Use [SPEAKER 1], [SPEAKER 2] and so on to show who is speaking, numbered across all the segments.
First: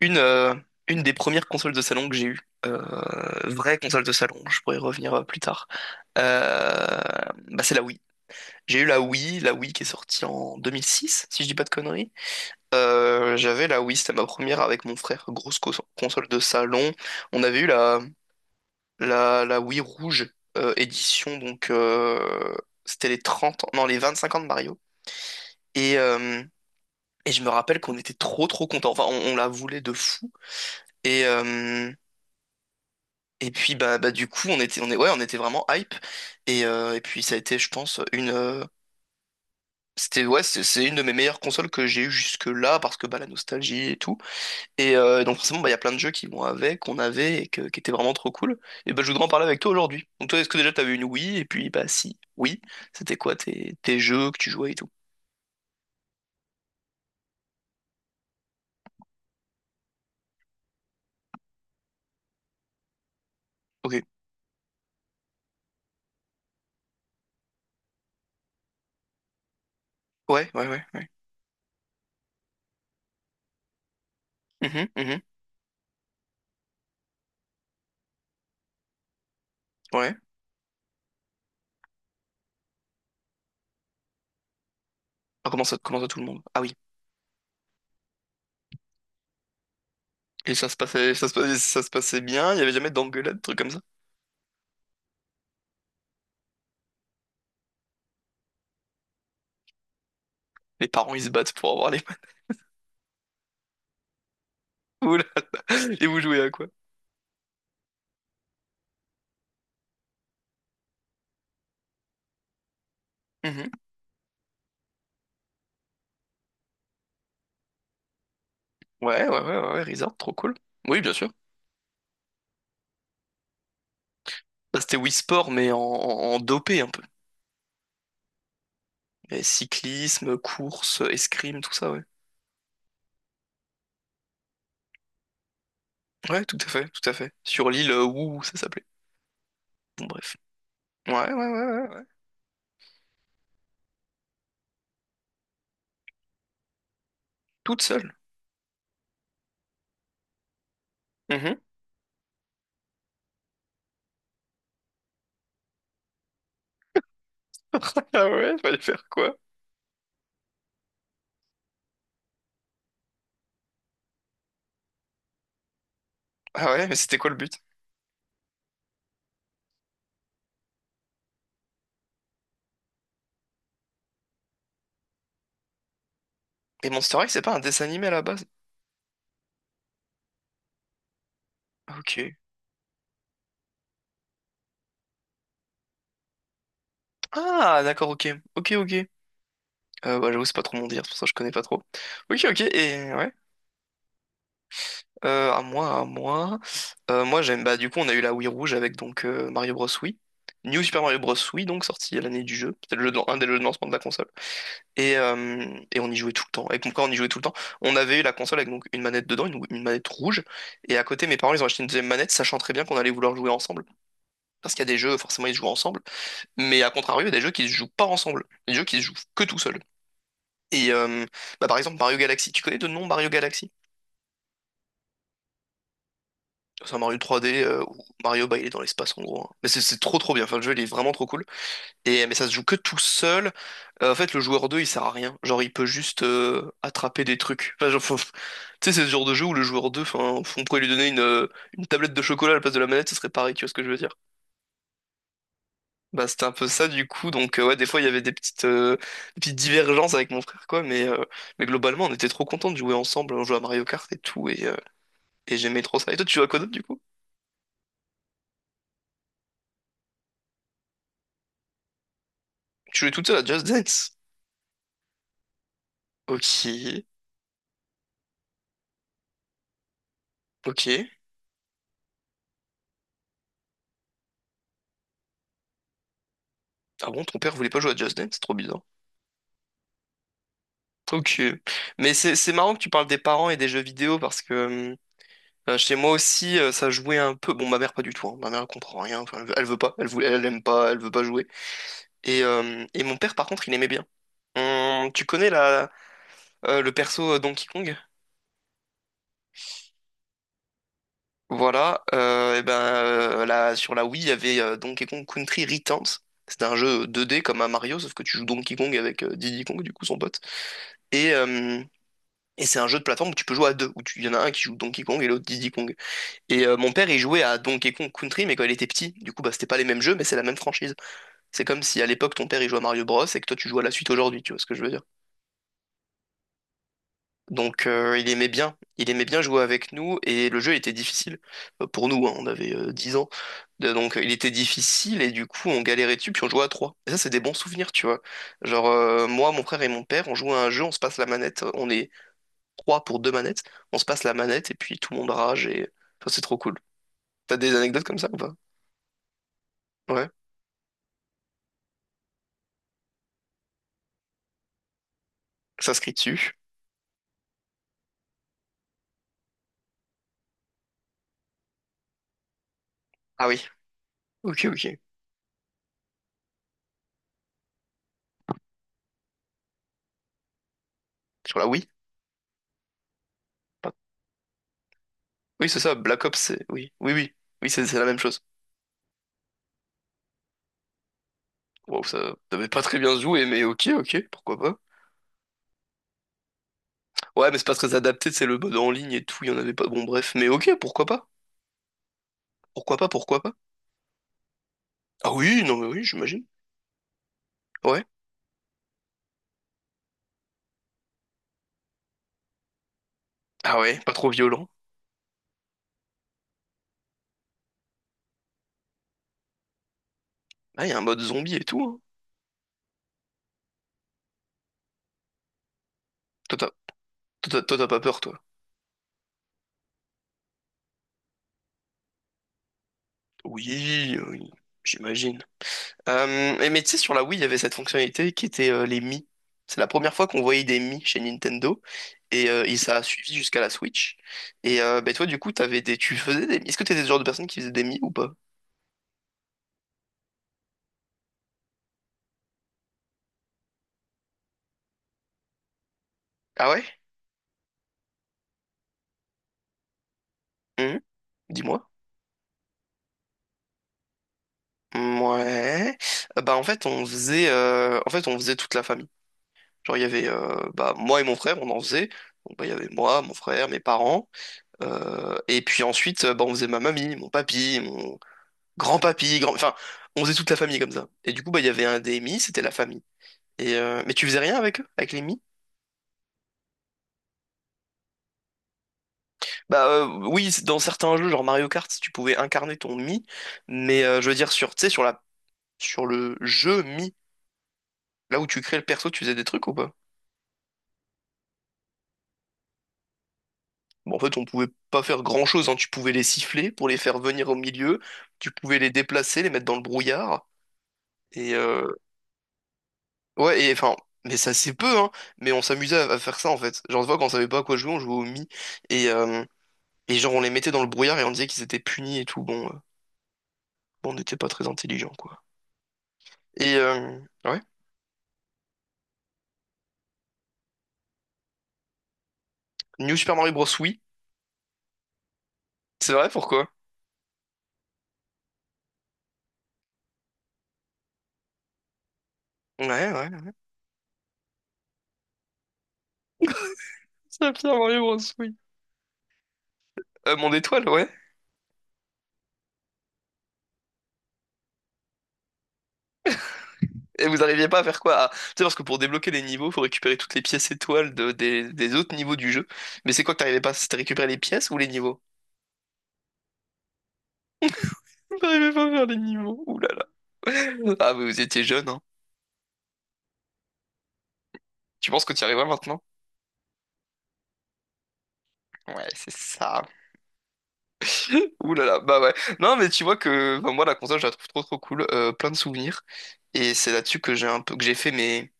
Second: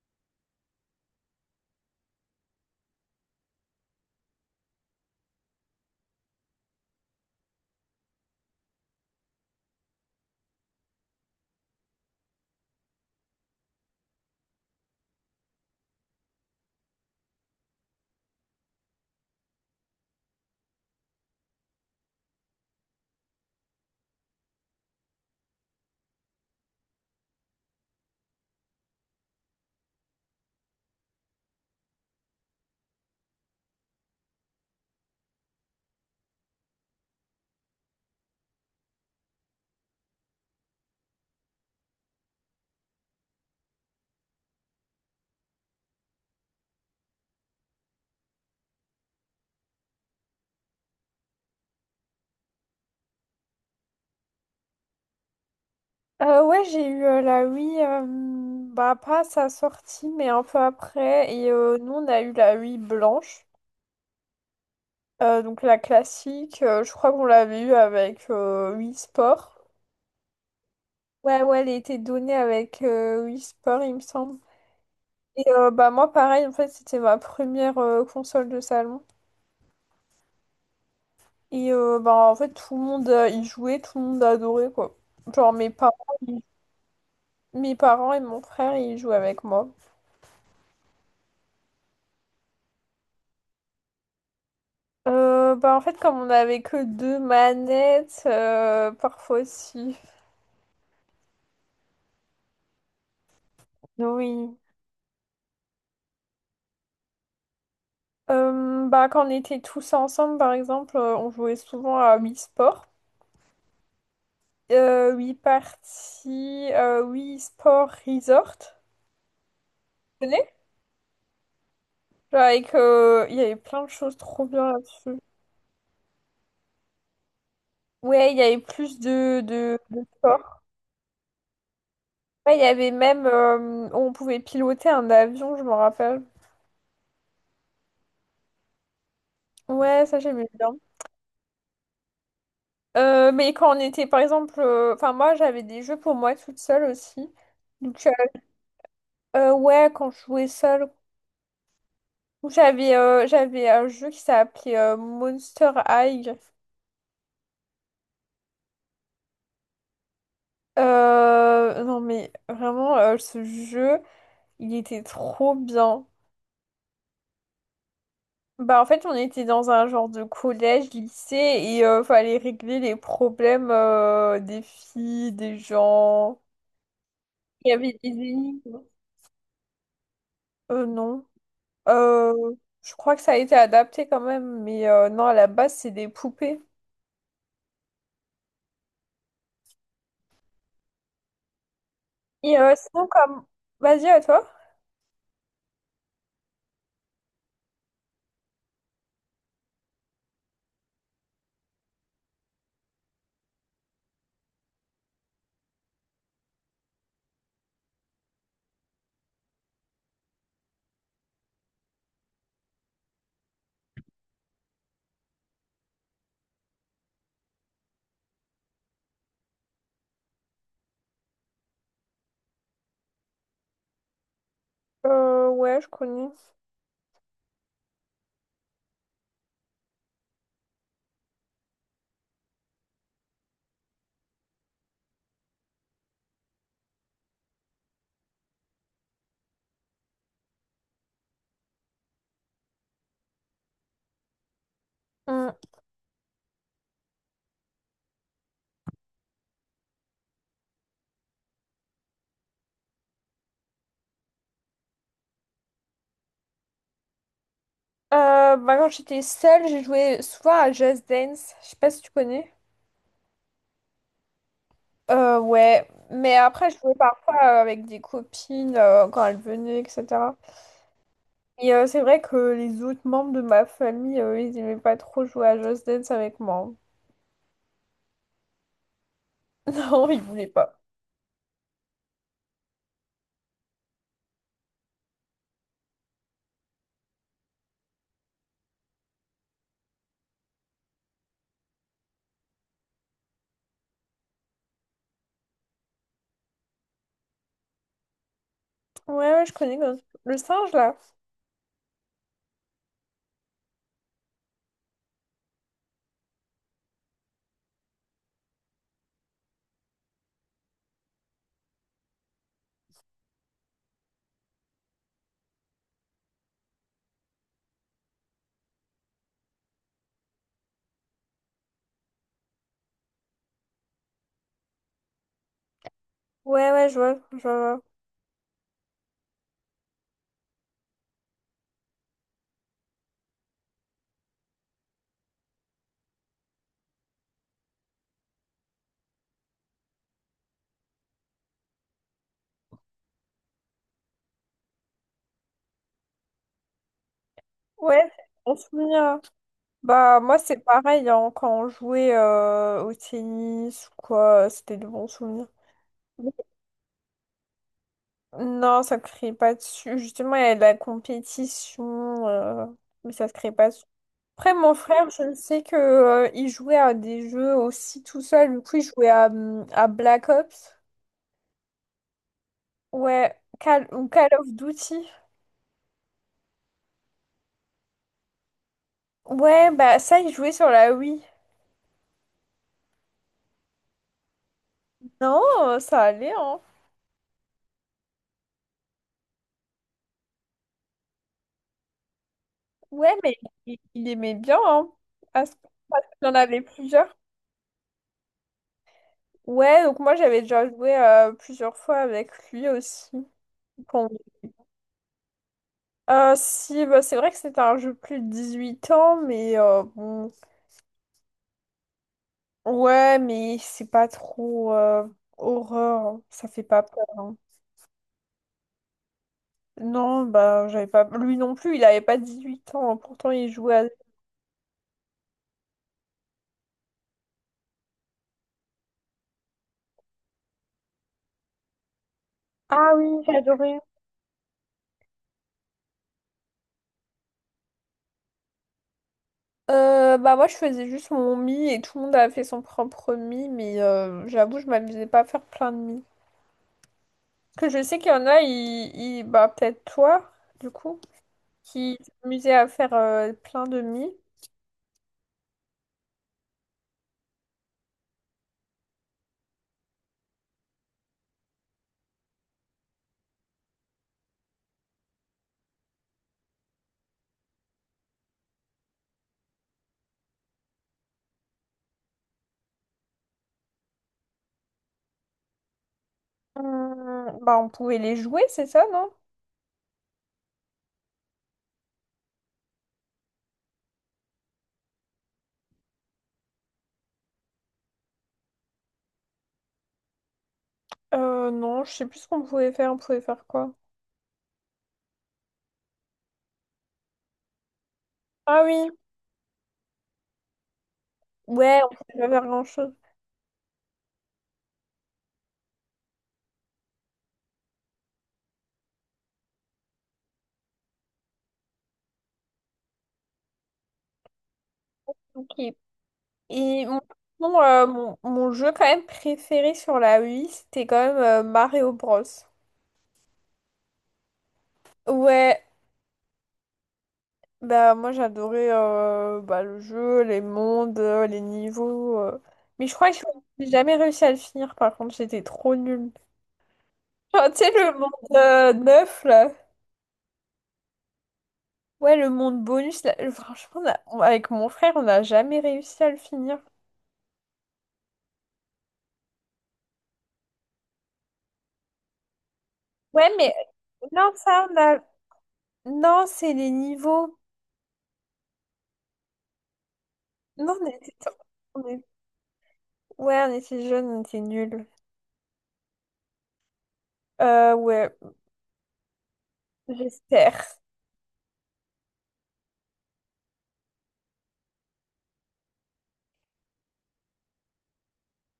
[SPEAKER 1] Une, euh, une des premières consoles de salon que j'ai eues, euh, vraie console de salon, je pourrais y revenir plus tard, euh, bah c'est la Wii. J'ai eu la Wii qui est sortie en 2006, si je dis pas de conneries. J'avais la Wii, c'était ma première avec mon frère, grosse console de salon. On avait eu la Wii rouge édition, donc c'était les 30 ans, non, les 25 ans de Mario. Et, euh, et je me rappelle qu'on était trop trop contents, enfin on la voulait de fou. Et, euh, Et puis bah du coup on est, ouais, on était vraiment hype et puis ça a été, je pense, une c'était, ouais, c'est une de mes meilleures consoles que j'ai eues jusque-là parce que bah la nostalgie et tout donc forcément bah il y a plein de jeux qui vont avec qu'on avait et qui étaient vraiment trop cool, et bah je voudrais en parler avec toi aujourd'hui. Donc toi, est-ce que déjà t'avais une Wii? Et puis bah, si oui, c'était quoi tes jeux que tu jouais et tout?
[SPEAKER 2] Ouais, j'ai eu la Wii, bah pas à sa sortie, mais un peu après. Et nous, on a eu la Wii blanche.
[SPEAKER 1] Ok.
[SPEAKER 2] Donc la classique. Je crois qu'on l'avait eu avec Wii Sport.
[SPEAKER 1] Ouais, ouais, ouais, ouais.
[SPEAKER 2] Ouais, ouais, elle était donnée avec Wii Sport, il me semble.
[SPEAKER 1] Mhm, mhm.
[SPEAKER 2] Et bah moi, pareil, en fait, c'était ma première console de salon.
[SPEAKER 1] Ouais.
[SPEAKER 2] Et bah en fait, tout le monde y jouait, tout le monde adorait, quoi.
[SPEAKER 1] Ah,
[SPEAKER 2] Genre
[SPEAKER 1] comment
[SPEAKER 2] mes
[SPEAKER 1] ça,
[SPEAKER 2] parents,
[SPEAKER 1] comment ça, tout le
[SPEAKER 2] ils-
[SPEAKER 1] monde? Ah oui.
[SPEAKER 2] mes parents et mon frère, ils jouaient avec moi.
[SPEAKER 1] Et ça se passait, ça se passait bien? Il y avait jamais d'engueulade, trucs comme ça?
[SPEAKER 2] Bah en fait, comme on n'avait que deux manettes, parfois aussi.
[SPEAKER 1] Les parents, ils se battent pour avoir les...
[SPEAKER 2] Oui.
[SPEAKER 1] Oula. Et vous jouez à quoi?
[SPEAKER 2] Bah, quand on était tous ensemble, par exemple, on jouait souvent à Wii Sport.
[SPEAKER 1] Mhm.
[SPEAKER 2] Wii Party, Wii Sport Resort.
[SPEAKER 1] Ouais, ouais, ouais, ouais, ouais, Rizard,
[SPEAKER 2] Vous
[SPEAKER 1] trop
[SPEAKER 2] connaissez.
[SPEAKER 1] cool. Oui, bien sûr.
[SPEAKER 2] Genre avec, il y avait plein de choses trop bien
[SPEAKER 1] Bah, c'était Wii
[SPEAKER 2] là-dessus.
[SPEAKER 1] Sport, mais en dopé un peu.
[SPEAKER 2] Ouais, il y avait plus de,
[SPEAKER 1] Et
[SPEAKER 2] de
[SPEAKER 1] cyclisme,
[SPEAKER 2] sport.
[SPEAKER 1] course, escrime, tout ça, ouais.
[SPEAKER 2] Ouais, il y avait même, on pouvait piloter un avion, je m'en rappelle.
[SPEAKER 1] Ouais, tout à fait, tout à fait. Sur l'île Wu, ça s'appelait.
[SPEAKER 2] Ouais,
[SPEAKER 1] Bon,
[SPEAKER 2] ça
[SPEAKER 1] bref.
[SPEAKER 2] j'aimais bien.
[SPEAKER 1] Ouais, ouais, ouais, ouais, ouais.
[SPEAKER 2] Mais quand on était, par exemple, enfin moi j'avais des jeux pour moi toute seule aussi.
[SPEAKER 1] Toute
[SPEAKER 2] Donc euh,
[SPEAKER 1] seule.
[SPEAKER 2] euh, ouais, quand je jouais seule,
[SPEAKER 1] Mhm.
[SPEAKER 2] j'avais un jeu qui s'appelait Monster High.
[SPEAKER 1] Ah ouais, fallait faire quoi?
[SPEAKER 2] Non mais vraiment ce jeu, il était trop bien.
[SPEAKER 1] Ah ouais, mais c'était quoi le but?
[SPEAKER 2] Bah en fait on était dans un genre de collège, lycée et fallait régler les problèmes des filles, des gens.
[SPEAKER 1] Et Monster High, c'est pas un
[SPEAKER 2] Il y
[SPEAKER 1] dessin
[SPEAKER 2] avait
[SPEAKER 1] animé
[SPEAKER 2] des
[SPEAKER 1] à la base?
[SPEAKER 2] énigmes. Non. Euh,
[SPEAKER 1] Ok.
[SPEAKER 2] je crois que ça a été adapté quand même, mais non, à la base, c'est des poupées.
[SPEAKER 1] Ah, d'accord, ok. Ok, ok. Bah, j'avoue, c'est pas trop mon dire, c'est pour ça que je connais pas trop. Ok,
[SPEAKER 2] Et
[SPEAKER 1] ok,
[SPEAKER 2] sinon,
[SPEAKER 1] et ouais.
[SPEAKER 2] comme... Vas-y, à toi.
[SPEAKER 1] À moi, à moi. Moi, j'aime. Bah, du coup, on a eu la Wii Rouge avec, donc, Mario Bros. Wii. New Super Mario Bros. Wii, donc sorti à l'année du jeu. C'était le jeu un des jeux de lancement de la console. Et, euh, et on y jouait tout le temps. Avec mon frère, on y jouait tout le temps. On avait eu la console avec, donc, une manette dedans, une manette rouge. Et à côté, mes parents, ils ont acheté une deuxième manette, sachant très bien qu'on allait vouloir jouer ensemble. Parce qu'il y a des jeux, forcément, ils se jouent ensemble. Mais à contrario, il y a des jeux qui se jouent pas ensemble. Des jeux qui se jouent que tout seul. Et euh, Bah, par exemple, Mario Galaxy. Tu connais de nom Mario Galaxy?
[SPEAKER 2] Ouais, je connais.
[SPEAKER 1] C'est un Mario 3D où Mario, bah, il est dans l'espace, en gros, hein. Mais c'est trop trop bien. Enfin, le jeu il est vraiment trop cool. Et mais ça se joue que tout seul. En fait, le joueur 2 il sert à rien. Genre, il peut juste attraper des trucs. Enfin, genre, tu sais, c'est ce genre de jeu où le joueur deux, enfin, on pourrait lui donner une tablette de chocolat à la place de la manette, ce serait pareil. Tu vois ce que je veux dire?
[SPEAKER 2] Mm.
[SPEAKER 1] Bah c'était un peu ça du coup. Donc ouais, des fois il y avait des petites divergences avec mon frère, quoi. Mais globalement on était trop contents de jouer ensemble. On jouait à Mario Kart et tout et j'aimais trop ça. Et toi, tu jouais à quoi d'autre du coup?
[SPEAKER 2] Bah, quand j'étais seule, j'ai joué souvent à Just Dance. Je sais pas si tu connais.
[SPEAKER 1] Tu jouais toute seule à Just Dance?
[SPEAKER 2] Ouais, mais après, je jouais
[SPEAKER 1] Ok,
[SPEAKER 2] parfois avec des copines quand elles venaient, etc.
[SPEAKER 1] ok.
[SPEAKER 2] Et c'est vrai que les autres membres de ma famille, ils aimaient pas trop jouer à Just Dance avec moi.
[SPEAKER 1] Ah bon, ton père voulait pas jouer à Just Dance, c'est trop bizarre.
[SPEAKER 2] Non, ils voulaient pas.
[SPEAKER 1] Ok. Mais c'est marrant que tu parles des parents et des jeux vidéo parce que chez moi aussi, ça jouait un peu. Bon, ma mère pas du tout, hein. Ma mère, elle comprend rien. Enfin, elle veut pas. Elle voulait, elle aime pas. Elle veut pas jouer. Et mon père, par contre, il aimait bien. Tu connais la le perso Donkey Kong?
[SPEAKER 2] Ouais, ouais, le singe, là.
[SPEAKER 1] Voilà. Et ben là sur la Wii il y avait Donkey Kong Country Returns. C'était un jeu 2D comme un Mario, sauf que tu joues Donkey Kong avec Diddy Kong, du coup, son pote. Et euh, Et c'est un jeu de plateforme où tu peux jouer à deux, il y en a un qui joue Donkey Kong et l'autre Diddy Kong. Mon père, il jouait à Donkey Kong Country, mais quand il était petit, du coup, bah, c'était pas les mêmes jeux, mais c'est la même franchise. C'est comme si à l'époque, ton père, il jouait à Mario Bros et que toi, tu joues à la suite aujourd'hui, tu vois ce que je veux dire.
[SPEAKER 2] Ouais, ouais, je vois, je vois.
[SPEAKER 1] Donc, il aimait bien jouer avec nous, et le jeu était difficile. Pour nous, hein, on avait 10 ans. Donc, il était difficile, et du coup, on galérait dessus, puis on jouait à trois. Et ça, c'est des bons souvenirs, tu vois. Genre, moi, mon frère et mon père, on jouait à un jeu, on se passe la manette, on est trois pour deux manettes. On se passe la manette et puis tout le monde rage, et ça, c'est trop cool. T'as des
[SPEAKER 2] Ouais,
[SPEAKER 1] anecdotes comme ça ou
[SPEAKER 2] c'est
[SPEAKER 1] pas?
[SPEAKER 2] un souvenir, hein. Bah,
[SPEAKER 1] Ouais. Ça
[SPEAKER 2] moi, c'est pareil, hein, quand on jouait au tennis ou quoi, c'était de bons souvenirs.
[SPEAKER 1] se s'inscrit dessus.
[SPEAKER 2] Non, ça ne crée pas dessus. Justement, il y a de la compétition, mais ça se
[SPEAKER 1] Ah
[SPEAKER 2] crée
[SPEAKER 1] oui.
[SPEAKER 2] pas dessus. Après,
[SPEAKER 1] Ok,
[SPEAKER 2] mon
[SPEAKER 1] ok.
[SPEAKER 2] frère, je sais que, il jouait à des jeux aussi tout seul. Du coup, il jouait à Black Ops.
[SPEAKER 1] Sur la, oui.
[SPEAKER 2] Ouais, Call, ou Call of Duty.
[SPEAKER 1] Oui, c'est ça. Black Ops, c'est. Oui, oui, oui. Oui, c'est la même chose.
[SPEAKER 2] Ouais, bah ça, il jouait sur la Wii.
[SPEAKER 1] Wow, ça devait pas très bien se jouer, mais ok, ok, pourquoi pas.
[SPEAKER 2] Non, ça allait, hein.
[SPEAKER 1] Ouais, mais c'est pas très adapté, c'est le mode en ligne et tout, il y en avait pas. Bon, bref, mais ok, pourquoi pas. Pourquoi pas,
[SPEAKER 2] Ouais, mais
[SPEAKER 1] pourquoi pas.
[SPEAKER 2] il aimait bien, hein.
[SPEAKER 1] Ah
[SPEAKER 2] À ce
[SPEAKER 1] oui,
[SPEAKER 2] point,
[SPEAKER 1] non, mais
[SPEAKER 2] parce
[SPEAKER 1] oui,
[SPEAKER 2] qu'il en
[SPEAKER 1] j'imagine.
[SPEAKER 2] avait plusieurs.
[SPEAKER 1] Ouais.
[SPEAKER 2] Ouais, donc moi j'avais déjà joué plusieurs fois avec lui aussi.
[SPEAKER 1] Ah ouais,
[SPEAKER 2] Bon.
[SPEAKER 1] pas trop violent.
[SPEAKER 2] Si, bah, c'est vrai que c'était un jeu plus de 18 ans, mais bon.
[SPEAKER 1] Ah, il y a un mode zombie et tout, hein.
[SPEAKER 2] Ouais, mais c'est pas trop horreur, hein. Ça
[SPEAKER 1] Toi,
[SPEAKER 2] fait
[SPEAKER 1] t'as
[SPEAKER 2] pas peur, hein.
[SPEAKER 1] Toi, t'as pas peur, toi.
[SPEAKER 2] Non, bah j'avais pas. Lui non plus, il avait pas 18 ans, hein. Pourtant, il jouait à.
[SPEAKER 1] Oui, oui, j'imagine. Et mais tu sais, sur la Wii, il y avait cette fonctionnalité qui était les Mi. C'est la première fois qu'on voyait des Mi chez Nintendo. Et
[SPEAKER 2] Ah
[SPEAKER 1] ça a
[SPEAKER 2] oui,
[SPEAKER 1] suivi jusqu'à la
[SPEAKER 2] j'adorais.
[SPEAKER 1] Switch. Ben toi, du coup, tu faisais des Mi. Est-ce que t'étais le genre de personne qui faisait des Mi ou pas?
[SPEAKER 2] Bah moi je faisais juste mon mi et tout le monde a fait son propre mi mais j'avoue je m'amusais pas à faire plein de mi.
[SPEAKER 1] Ah ouais?
[SPEAKER 2] Que je sais qu'il y en a, bah peut-être toi du coup,
[SPEAKER 1] Mhm. Dis-moi.
[SPEAKER 2] qui s'amusaient à faire plein de mi.
[SPEAKER 1] Ouais. Bah, en fait, on faisait en fait on faisait toute la famille. Genre, il y avait bah moi et mon frère on en faisait. Donc bah il y avait moi, mon frère, mes parents. Et puis ensuite bah on faisait ma mamie, mon papy, grand-papy, enfin, on faisait toute la famille comme ça. Et du coup, bah, il y avait un DMI, c'était la famille. Mais tu faisais rien avec eux, avec les Mi?
[SPEAKER 2] Bah on pouvait les jouer c'est ça non?
[SPEAKER 1] Bah, oui, dans certains jeux, genre Mario Kart, tu pouvais incarner ton Mi, mais je veux dire, sur, tu sais, sur le jeu Mi, là où tu crées le perso, tu faisais des trucs ou pas?
[SPEAKER 2] Non je sais plus ce qu'on pouvait faire, on pouvait faire quoi?
[SPEAKER 1] Bon, en fait, on pouvait pas faire grand-chose, hein. Tu pouvais les siffler pour les faire venir au milieu, tu
[SPEAKER 2] Ah
[SPEAKER 1] pouvais
[SPEAKER 2] oui,
[SPEAKER 1] les déplacer, les mettre dans le brouillard, et...
[SPEAKER 2] ouais
[SPEAKER 1] euh,
[SPEAKER 2] on pouvait pas faire grand-chose.
[SPEAKER 1] Ouais, et enfin... Mais ça, c'est peu, hein. Mais on s'amusait à faire ça, en fait. Genre, des fois, quand on savait pas à quoi jouer, on jouait au Mi. Et, euh, Et genre, on les mettait dans le brouillard et on disait qu'ils étaient punis et tout. Bon, on n'était pas très intelligents, quoi.
[SPEAKER 2] Ok.
[SPEAKER 1] Et,
[SPEAKER 2] Et
[SPEAKER 1] euh, ouais.
[SPEAKER 2] mon jeu quand même préféré sur la Wii c'était quand même Mario Bros.
[SPEAKER 1] New Super Mario Bros. Oui.
[SPEAKER 2] Ouais,
[SPEAKER 1] C'est vrai, pourquoi?
[SPEAKER 2] bah moi j'adorais bah, le jeu, les mondes, les niveaux. Mais je crois
[SPEAKER 1] Ouais,
[SPEAKER 2] que
[SPEAKER 1] ouais.
[SPEAKER 2] j'ai jamais réussi à le finir par contre, j'étais trop nulle. Genre,
[SPEAKER 1] Super
[SPEAKER 2] tu sais le
[SPEAKER 1] Mario Bros.
[SPEAKER 2] monde
[SPEAKER 1] Oui.
[SPEAKER 2] 9 là.
[SPEAKER 1] Mon étoile, ouais.
[SPEAKER 2] Ouais le monde bonus là. Franchement avec mon frère on n'a jamais réussi à le finir.
[SPEAKER 1] Et vous arriviez pas à faire quoi? Ah, tu sais, parce que pour débloquer les niveaux, faut récupérer toutes les pièces étoiles des autres niveaux du jeu. Mais c'est
[SPEAKER 2] Ouais
[SPEAKER 1] quoi que
[SPEAKER 2] mais
[SPEAKER 1] t'arrivais pas? C'était récupérer
[SPEAKER 2] non
[SPEAKER 1] les
[SPEAKER 2] ça
[SPEAKER 1] pièces
[SPEAKER 2] on
[SPEAKER 1] ou les
[SPEAKER 2] a...
[SPEAKER 1] niveaux?
[SPEAKER 2] Non c'est les niveaux.
[SPEAKER 1] J'arrivais pas à faire les niveaux. Ouh là là.
[SPEAKER 2] Non on
[SPEAKER 1] Ah,
[SPEAKER 2] était...
[SPEAKER 1] mais vous étiez jeune,
[SPEAKER 2] on
[SPEAKER 1] hein.
[SPEAKER 2] est- Ouais on était jeunes, on était nuls.
[SPEAKER 1] Tu penses que tu y arriveras maintenant?
[SPEAKER 2] Ouais
[SPEAKER 1] Ouais, c'est ça.
[SPEAKER 2] j'espère.
[SPEAKER 1] Ouh là là, bah ouais. Non, mais tu vois, que enfin, moi la console, je la trouve trop trop cool, plein de souvenirs. Et c'est là-dessus que j'ai un peu que j'ai fait mes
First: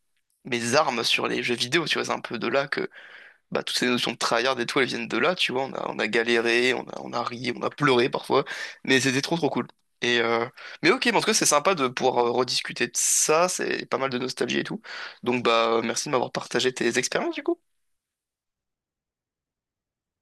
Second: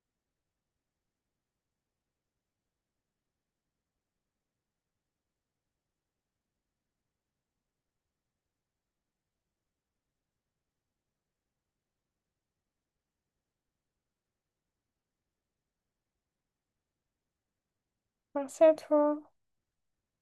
[SPEAKER 1] mes armes sur les jeux vidéo, tu vois, c'est un peu de là que bah toutes ces notions de tryhard et tout, elles viennent de là, tu vois. On a galéré, on a ri, on a pleuré parfois, mais c'était trop trop cool. Et euh, mais ok, mais en tout cas, c'est sympa de pouvoir rediscuter de ça, c'est pas mal de nostalgie et tout. Donc bah merci de m'avoir partagé tes expériences du coup.
[SPEAKER 2] Merci à toi.